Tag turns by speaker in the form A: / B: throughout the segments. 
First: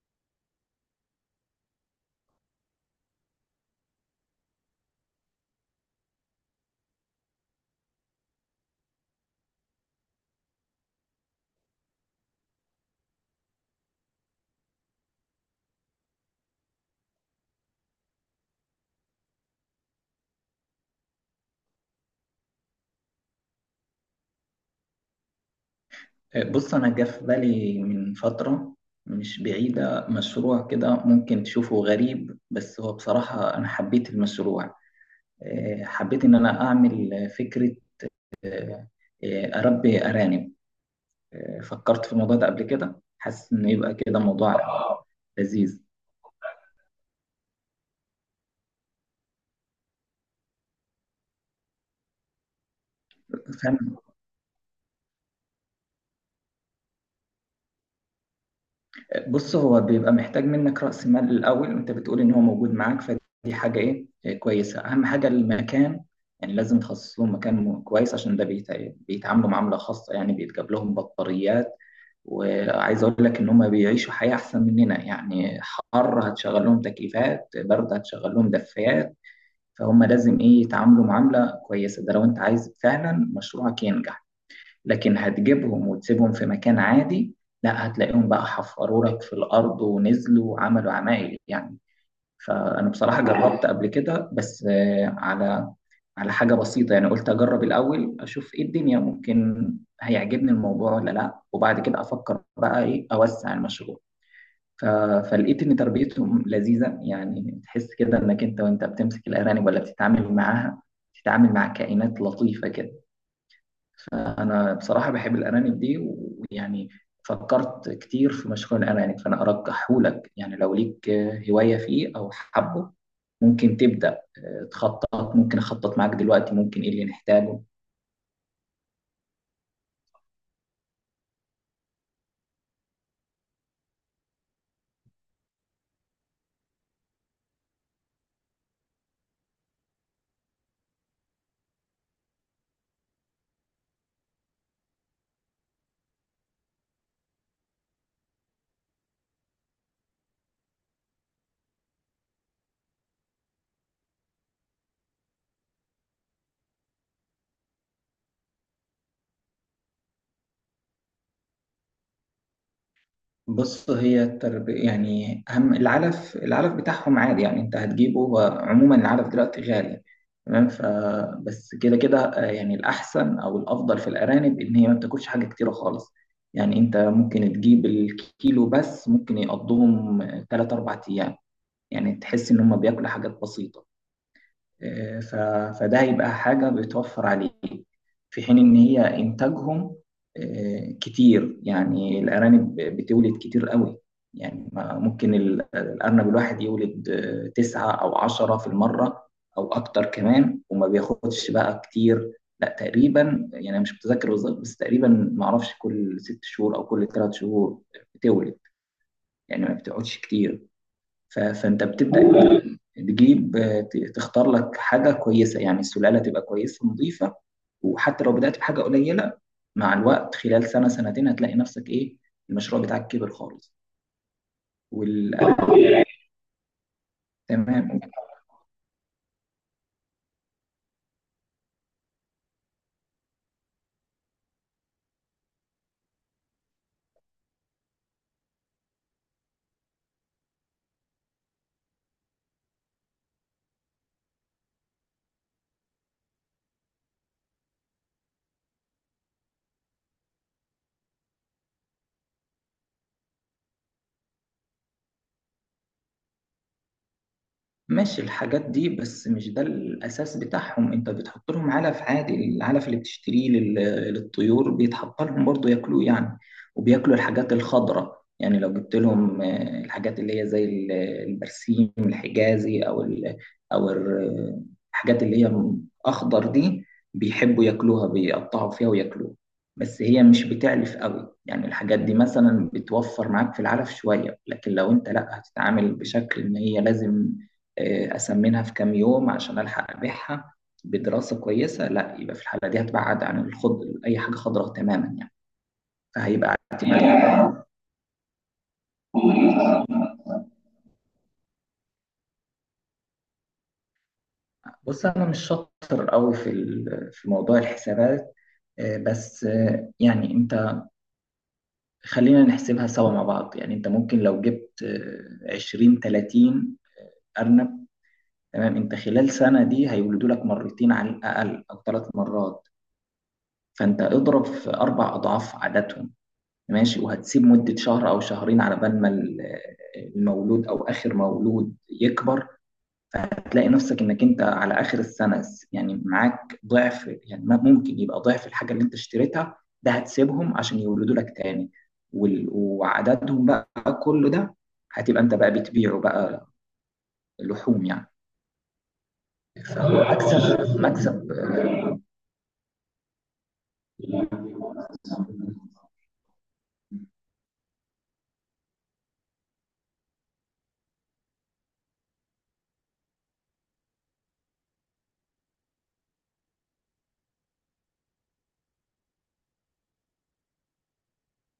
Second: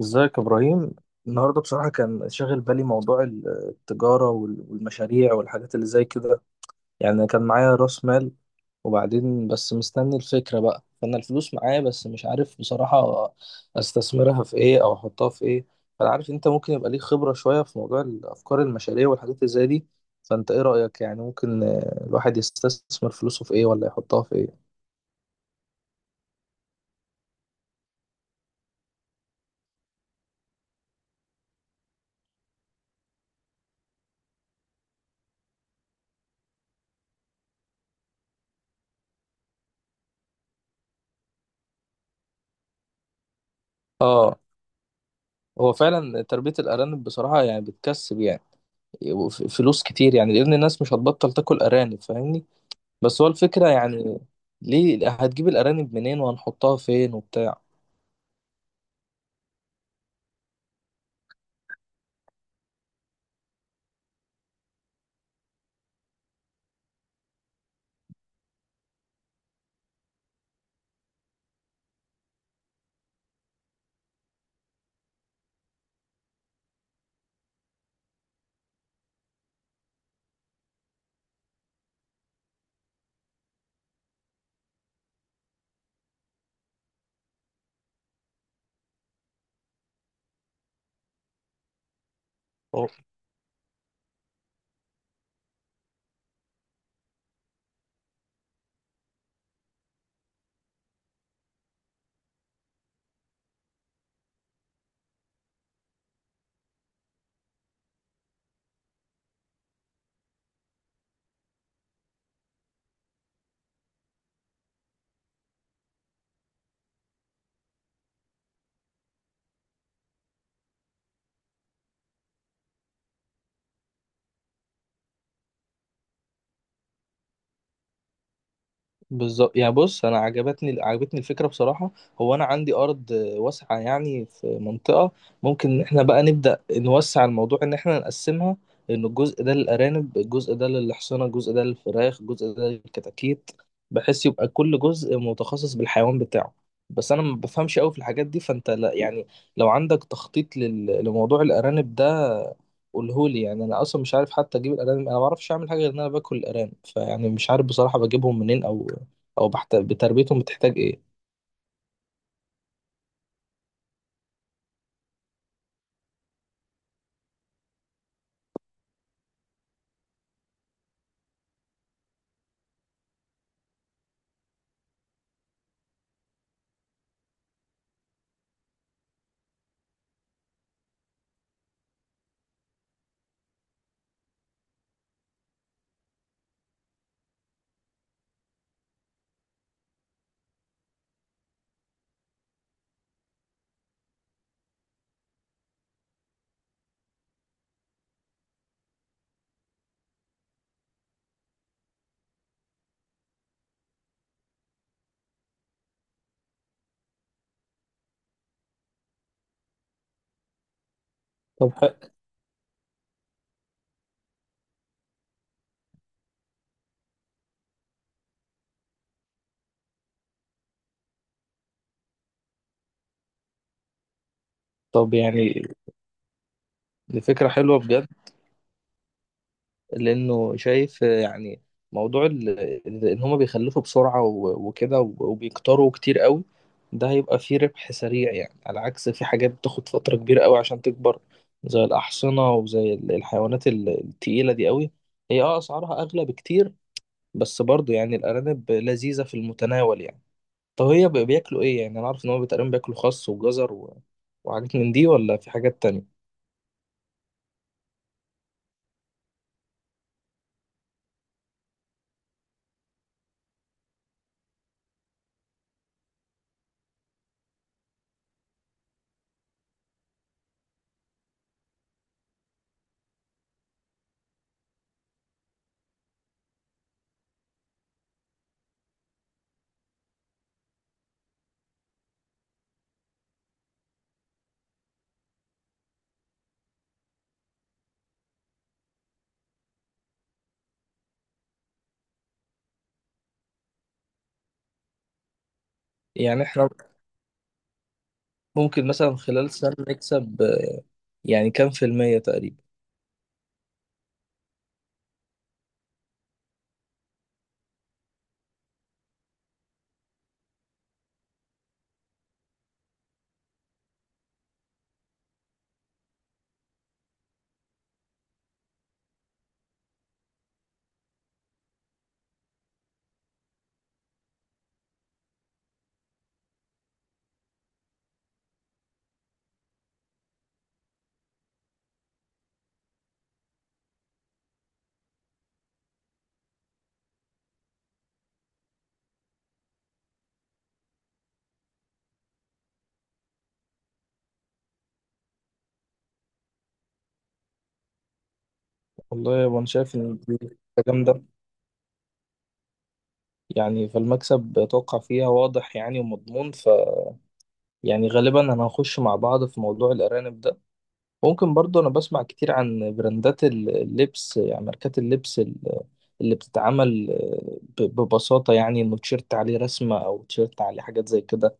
A: ازيك يا ابراهيم. النهارده بصراحه كان شاغل بالي موضوع التجاره والمشاريع والحاجات اللي زي كده. يعني كان معايا راس مال، وبعدين بس مستني الفكره بقى، فانا الفلوس معايا، بس مش عارف بصراحه استثمرها في ايه او احطها في ايه. فانا عارف انت ممكن يبقى ليك خبره شويه في موضوع الافكار، المشاريع والحاجات اللي زي دي. فانت ايه رايك؟ يعني ممكن الواحد يستثمر فلوسه في ايه ولا يحطها في ايه؟
B: بص، أنا جه في بالي من فترة مش بعيدة مشروع كده ممكن تشوفه غريب، بس هو بصراحة أنا حبيت المشروع. حبيت إن أنا أعمل فكرة. آه، أربي أرانب. فكرت في الموضوع ده قبل كده، حاسس إنه يبقى كده
A: اه.
B: موضوع
A: هو
B: لذيذ.
A: فعلا تربيه الارانب بصراحه يعني بتكسب، يعني فلوس كتير، يعني لان الناس مش هتبطل تاكل ارانب، فاهمني؟ بس هو الفكره يعني ليه؟ هتجيب الارانب منين، وهنحطها فين وبتاع؟
B: بص، هو بيبقى محتاج منك رأس مال الأول، وأنت بتقول إن هو موجود معاك، فدي حاجة إيه إيه كويسة. أهم حاجة المكان، يعني لازم تخصص لهم مكان كويس، عشان ده بيتعاملوا معاملة خاصة. يعني بيتجاب لهم بطاريات، وعايز أقول لك إن هم بيعيشوا حياة أحسن مننا. يعني حر هتشغل لهم تكييفات، برد هتشغل لهم دفايات. فهم لازم إيه يتعاملوا معاملة كويسة، ده لو أنت عايز فعلا مشروعك ينجح. لكن هتجيبهم وتسيبهم في مكان عادي، لا هتلاقيهم بقى حفروا لك في الأرض ونزلوا وعملوا عمايل يعني. فأنا بصراحة جربت قبل كده بس على على حاجة بسيطة، يعني قلت أجرب الأول أشوف إيه الدنيا، ممكن هيعجبني الموضوع ولا لأ، وبعد كده أفكر بقى إيه أوسع المشروع. ف... فلقيت إن تربيتهم لذيذة، يعني تحس كده إنك أنت وأنت بتمسك الأرانب ولا بتتعامل معاها، بتتعامل مع كائنات لطيفة كده. فأنا بصراحة بحب الأرانب دي، ويعني فكرت كتير في مشروع الأرانب. فأنا أرجحهولك، يعني لو ليك هواية فيه أو حبه، ممكن تبدأ تخطط. ممكن أخطط معاك دلوقتي ممكن إيه اللي نحتاجه.
A: بالظبط. يعني بص، انا عجبتني الفكره بصراحه. هو انا عندي ارض واسعه يعني، في منطقه. ممكن ان احنا بقى نبدا نوسع الموضوع، ان احنا نقسمها: ان الجزء ده للارانب، الجزء ده للحصنه، الجزء ده للفراخ، الجزء ده للكتاكيت، بحيث يبقى كل جزء متخصص بالحيوان بتاعه. بس انا ما بفهمش قوي في الحاجات دي، فانت، لا يعني، لو عندك تخطيط لموضوع الارانب ده قولهولي. يعني انا اصلا مش عارف حتى اجيب الارانب، انا ما بعرفش اعمل حاجه غير ان انا باكل الارانب، فيعني مش عارف بصراحه بجيبهم منين او بتربيتهم بتحتاج ايه.
B: بص، هي التربية يعني أهم العلف. العلف بتاعهم عادي، يعني أنت هتجيبه. هو عموما العلف دلوقتي غالي، تمام؟ ف بس كده كده يعني الأحسن أو الأفضل في الأرانب إن هي ما بتاكلش حاجة كتيرة خالص. يعني أنت ممكن تجيب الكيلو بس ممكن يقضوهم تلات أربع أيام. يعني تحس إن هم بياكلوا حاجات بسيطة. ف- فده هيبقى حاجة بتوفر عليك، في حين إن هي إنتاجهم كتير. يعني الأرانب بتولد كتير قوي، يعني ممكن الأرنب الواحد يولد تسعة أو عشرة في المرة أو أكتر كمان. وما بياخدش بقى كتير، لا تقريبا، يعني أنا مش متذكر بالظبط بس تقريبا معرفش كل ست شهور أو كل ثلاث شهور بتولد. يعني ما بتقعدش كتير.
A: طب
B: فانت
A: ح...
B: بتبدا تجيب تختار لك حاجه كويسه، يعني السلاله تبقى كويسه نظيفه. وحتى لو بدات بحاجه قليله، مع الوقت خلال سنه سنتين هتلاقي نفسك ايه، المشروع بتاعك كبر خالص.
A: طب
B: وال
A: يعني، دي فكرة حلوة
B: تمام،
A: بجد. لانه شايف، يعني موضوع، ان هما بيخلفوا بسرعة وكده وبيكتروا كتير قوي. ده هيبقى فيه ربح سريع، يعني على عكس في حاجات بتاخد فترة كبيرة قوي عشان تكبر، زي الأحصنة وزي الحيوانات التقيلة دي قوي، هي اسعارها اغلى بكتير. بس برضه يعني الارانب لذيذة في المتناول يعني. طب هي بياكلوا ايه؟ يعني انا عارف ان هم تقريبا بياكلوا خس وجزر وحاجات من دي، ولا في حاجات تانية؟
B: ماشي. الحاجات دي بس مش ده الأساس بتاعهم. أنت بتحط لهم علف عادي، العلف اللي بتشتريه للطيور بيتحط لهم برضه، ياكلوه يعني. وبياكلوا الحاجات الخضراء، يعني لو جبت لهم الحاجات اللي هي زي البرسيم الحجازي، أو ال، أو الحاجات اللي هي أخضر دي، بيحبوا ياكلوها، بيقطعوا فيها وياكلوها. بس هي مش بتعلف قوي، يعني الحاجات دي مثلا بتوفر معاك في العلف شوية. لكن لو انت لا هتتعامل بشكل ان هي لازم أسمنها في كام يوم عشان ألحق أبيعها بدراسة كويسة، لا يبقى في الحالة دي هتبعد عن الخضر، أي حاجة خضراء تماما يعني،
A: يعني
B: فهيبقى
A: احنا
B: اعتماد.
A: ممكن مثلا خلال سنة نكسب يعني كام في المية تقريبا؟
B: بص، أنا مش شاطر قوي في في موضوع الحسابات، بس يعني أنت خلينا نحسبها سوا مع بعض. يعني أنت ممكن لو جبت 20 30 أرنب، تمام؟ أنت خلال سنة دي هيولدوا لك مرتين على الأقل أو ثلاث مرات، فأنت اضرب في أربع أضعاف عددهم، ماشي. وهتسيب مدة شهر أو شهرين على بال ما المولود أو آخر مولود يكبر، فهتلاقي نفسك إنك أنت على آخر السنة يعني معاك ضعف. يعني ممكن يبقى ضعف الحاجة اللي أنت اشتريتها. ده هتسيبهم عشان يولدوا لك تاني، وعددهم بقى كله ده هتبقى أنت بقى بتبيعه بقى لحوم يعني،
A: والله انا شايف ان دي
B: فمكسب
A: حاجة جامدة،
B: مكسب
A: يعني فالمكسب
B: مكسب.
A: اتوقع فيها واضح يعني ومضمون، يعني غالبا انا هخش مع بعض في موضوع الارانب ده. ممكن برضه، انا بسمع كتير عن براندات اللبس، يعني ماركات اللبس اللي بتتعمل ببساطة، يعني انه تيشيرت عليه رسمة، او تيشيرت عليه حاجات زي كده.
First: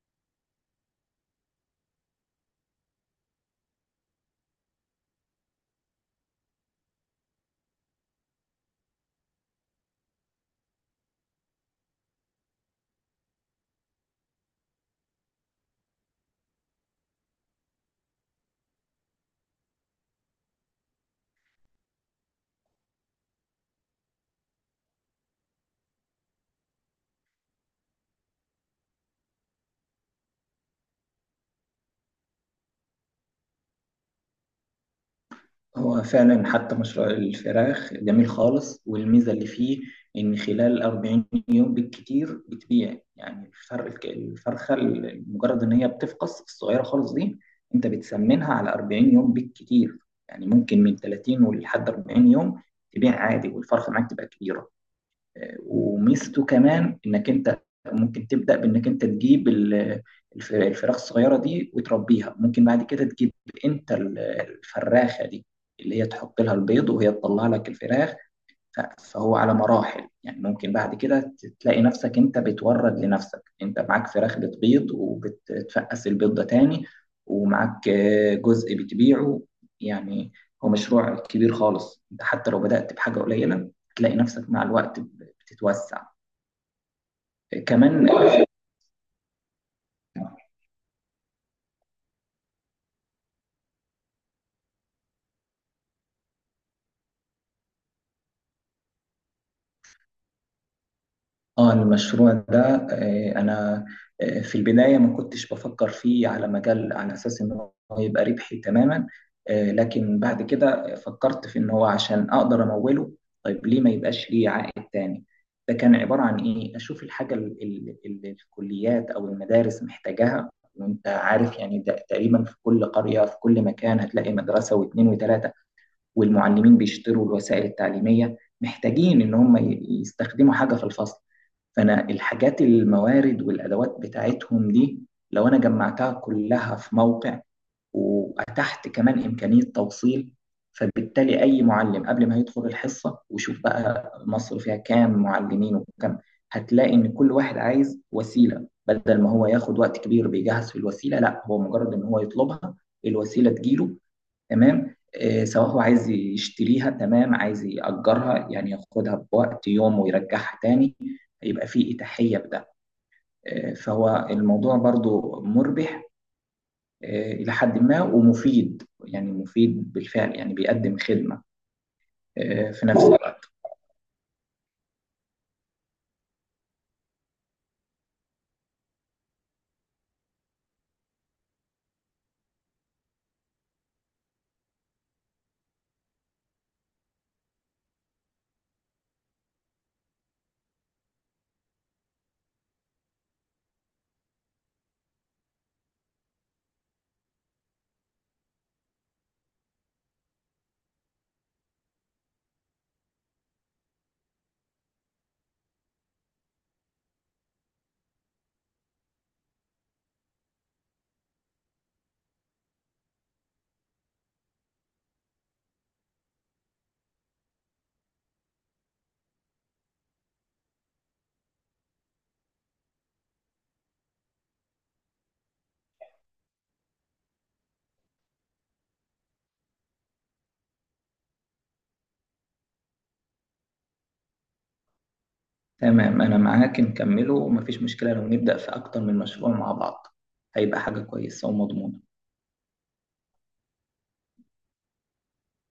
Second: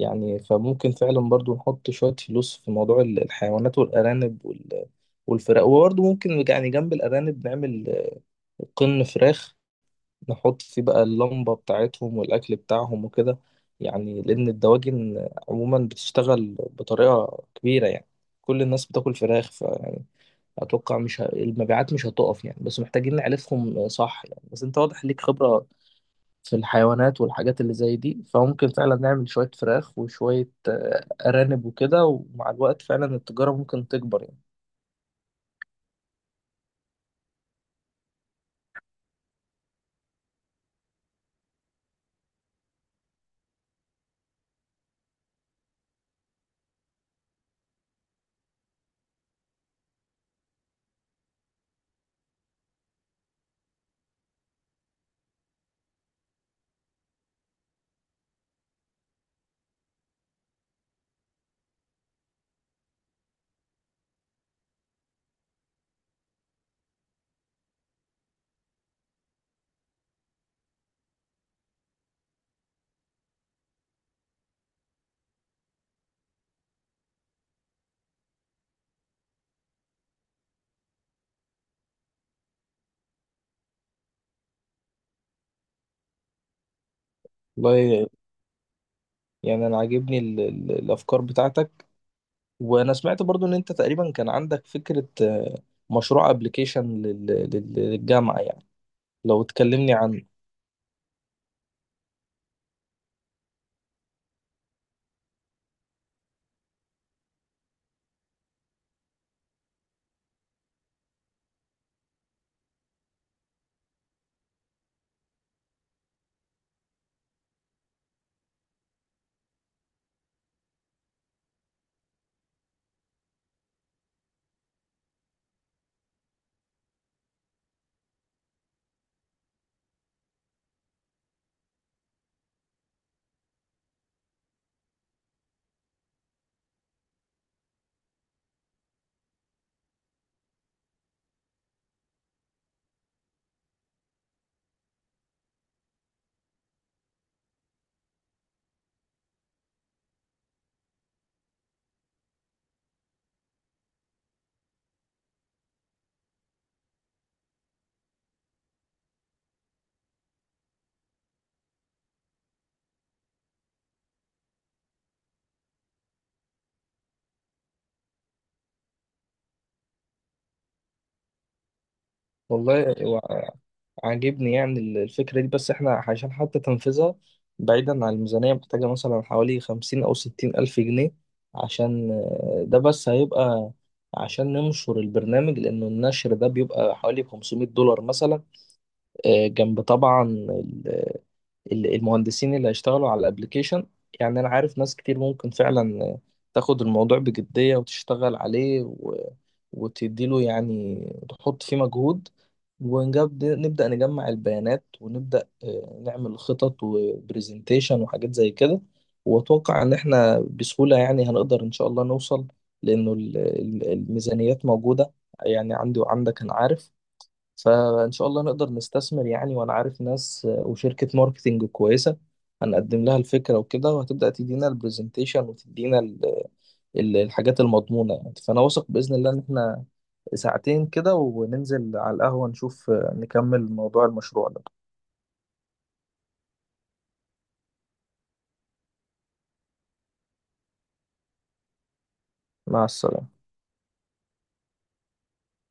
A: يعني فممكن فعلا برضو نحط شوية فلوس في موضوع الحيوانات والأرانب والفراخ. وبرضو ممكن، يعني جنب الأرانب نعمل قرن فراخ، نحط فيه بقى اللمبة بتاعتهم والأكل بتاعهم وكده. يعني لأن الدواجن عموما بتشتغل بطريقة كبيرة، يعني كل الناس بتاكل فراخ، فيعني أتوقع مش المبيعات مش هتقف يعني، بس محتاجين نعرفهم صح. يعني بس أنت واضح ليك خبرة في الحيوانات والحاجات اللي زي دي، فممكن فعلا نعمل شوية فراخ وشوية أرانب وكده، ومع الوقت فعلا التجارة ممكن تكبر يعني.
B: هو فعلا حتى مشروع الفراخ جميل خالص، والميزة اللي فيه إن خلال 40 يوم بالكتير بتبيع يعني الفرخ الفرخة، مجرد إن هي بتفقس الصغيرة خالص دي أنت بتسمنها على 40 يوم بالكتير. يعني ممكن من 30 ولحد 40 يوم تبيع عادي والفرخة معاك تبقى كبيرة. وميزته كمان انك انت ممكن تبدا بانك انت تجيب الفراخ الصغيره دي وتربيها. ممكن بعد كده تجيب انت الفراخه دي اللي هي تحط لها البيض وهي تطلع لك الفراخ. فهو على مراحل، يعني ممكن بعد كده تلاقي نفسك انت بتورد لنفسك، انت معاك فراخ بتبيض وبتفقس البيض ده تاني، ومعاك جزء بتبيعه يعني. هو مشروع كبير خالص، انت حتى لو بدأت بحاجة قليلة تلاقي نفسك مع الوقت بتتوسع
A: والله،
B: كمان.
A: يعني أنا عاجبني الأفكار بتاعتك. وأنا سمعت برضو إن أنت تقريبا كان عندك فكرة مشروع أبليكيشن للجامعة، يعني لو تكلمني عنه.
B: اه، المشروع ده انا في البدايه ما كنتش بفكر فيه على مجال، على اساس ان هو يبقى ربحي تماما. لكن بعد كده فكرت في ان هو عشان اقدر اموله، طيب ليه ما يبقاش ليه عائد تاني. ده كان عباره عن ايه، اشوف الحاجه اللي الكليات او المدارس محتاجاها. وانت عارف يعني، ده تقريبا في كل قريه في كل مكان هتلاقي مدرسه واثنين وثلاثه، والمعلمين بيشتروا الوسائل التعليمية، محتاجين إن هم يستخدموا حاجة في الفصل. فأنا الحاجات الموارد والأدوات بتاعتهم دي، لو أنا جمعتها كلها في موقع وأتحت كمان إمكانية توصيل، فبالتالي أي معلم قبل ما يدخل الحصة، وشوف بقى مصر فيها كام معلمين وكم، هتلاقي إن كل واحد عايز وسيلة. بدل ما هو ياخد وقت كبير بيجهز في الوسيلة، لا هو مجرد إن هو يطلبها الوسيلة تجيله، تمام؟ سواء هو عايز يشتريها تمام، عايز يأجرها يعني ياخدها بوقت يوم ويرجعها تاني، يبقى في إتاحية بده. فهو الموضوع برضو مربح إلى حد ما، ومفيد يعني مفيد بالفعل، يعني بيقدم خدمة في
A: والله
B: نفس الوقت.
A: عاجبني يعني الفكرة دي، بس احنا عشان حتى تنفذها بعيدا عن الميزانية محتاجة مثلا حوالي 50 أو 60 ألف جنيه. عشان، ده بس هيبقى عشان ننشر البرنامج، لأنه النشر ده بيبقى حوالي 500 دولار مثلا، جنب طبعا المهندسين اللي هيشتغلوا على الابليكيشن. يعني انا عارف ناس كتير ممكن فعلا تاخد الموضوع بجدية وتشتغل عليه وتديله، يعني تحط فيه مجهود. نبدأ نجمع البيانات، ونبدأ نعمل خطط وبرزنتيشن وحاجات زي كده. وأتوقع إن إحنا بسهولة يعني هنقدر إن شاء الله نوصل، لأنه الميزانيات موجودة يعني، عندي وعندك أنا عارف. فإن شاء الله نقدر نستثمر يعني، وأنا عارف ناس، وشركة ماركتينج كويسة هنقدم لها الفكرة وكده، وهتبدأ تدينا البرزنتيشن وتدينا الحاجات المضمونة يعني. فأنا واثق بإذن الله إن إحنا ساعتين كده وننزل على القهوة نشوف، نكمل موضوع المشروع ده.
B: تمام، أنا معاك نكمله، ومفيش مشكلة لو نبدأ في أكتر من مشروع مع بعض، هيبقى حاجة كويسة ومضمونة.
A: مع السلامة.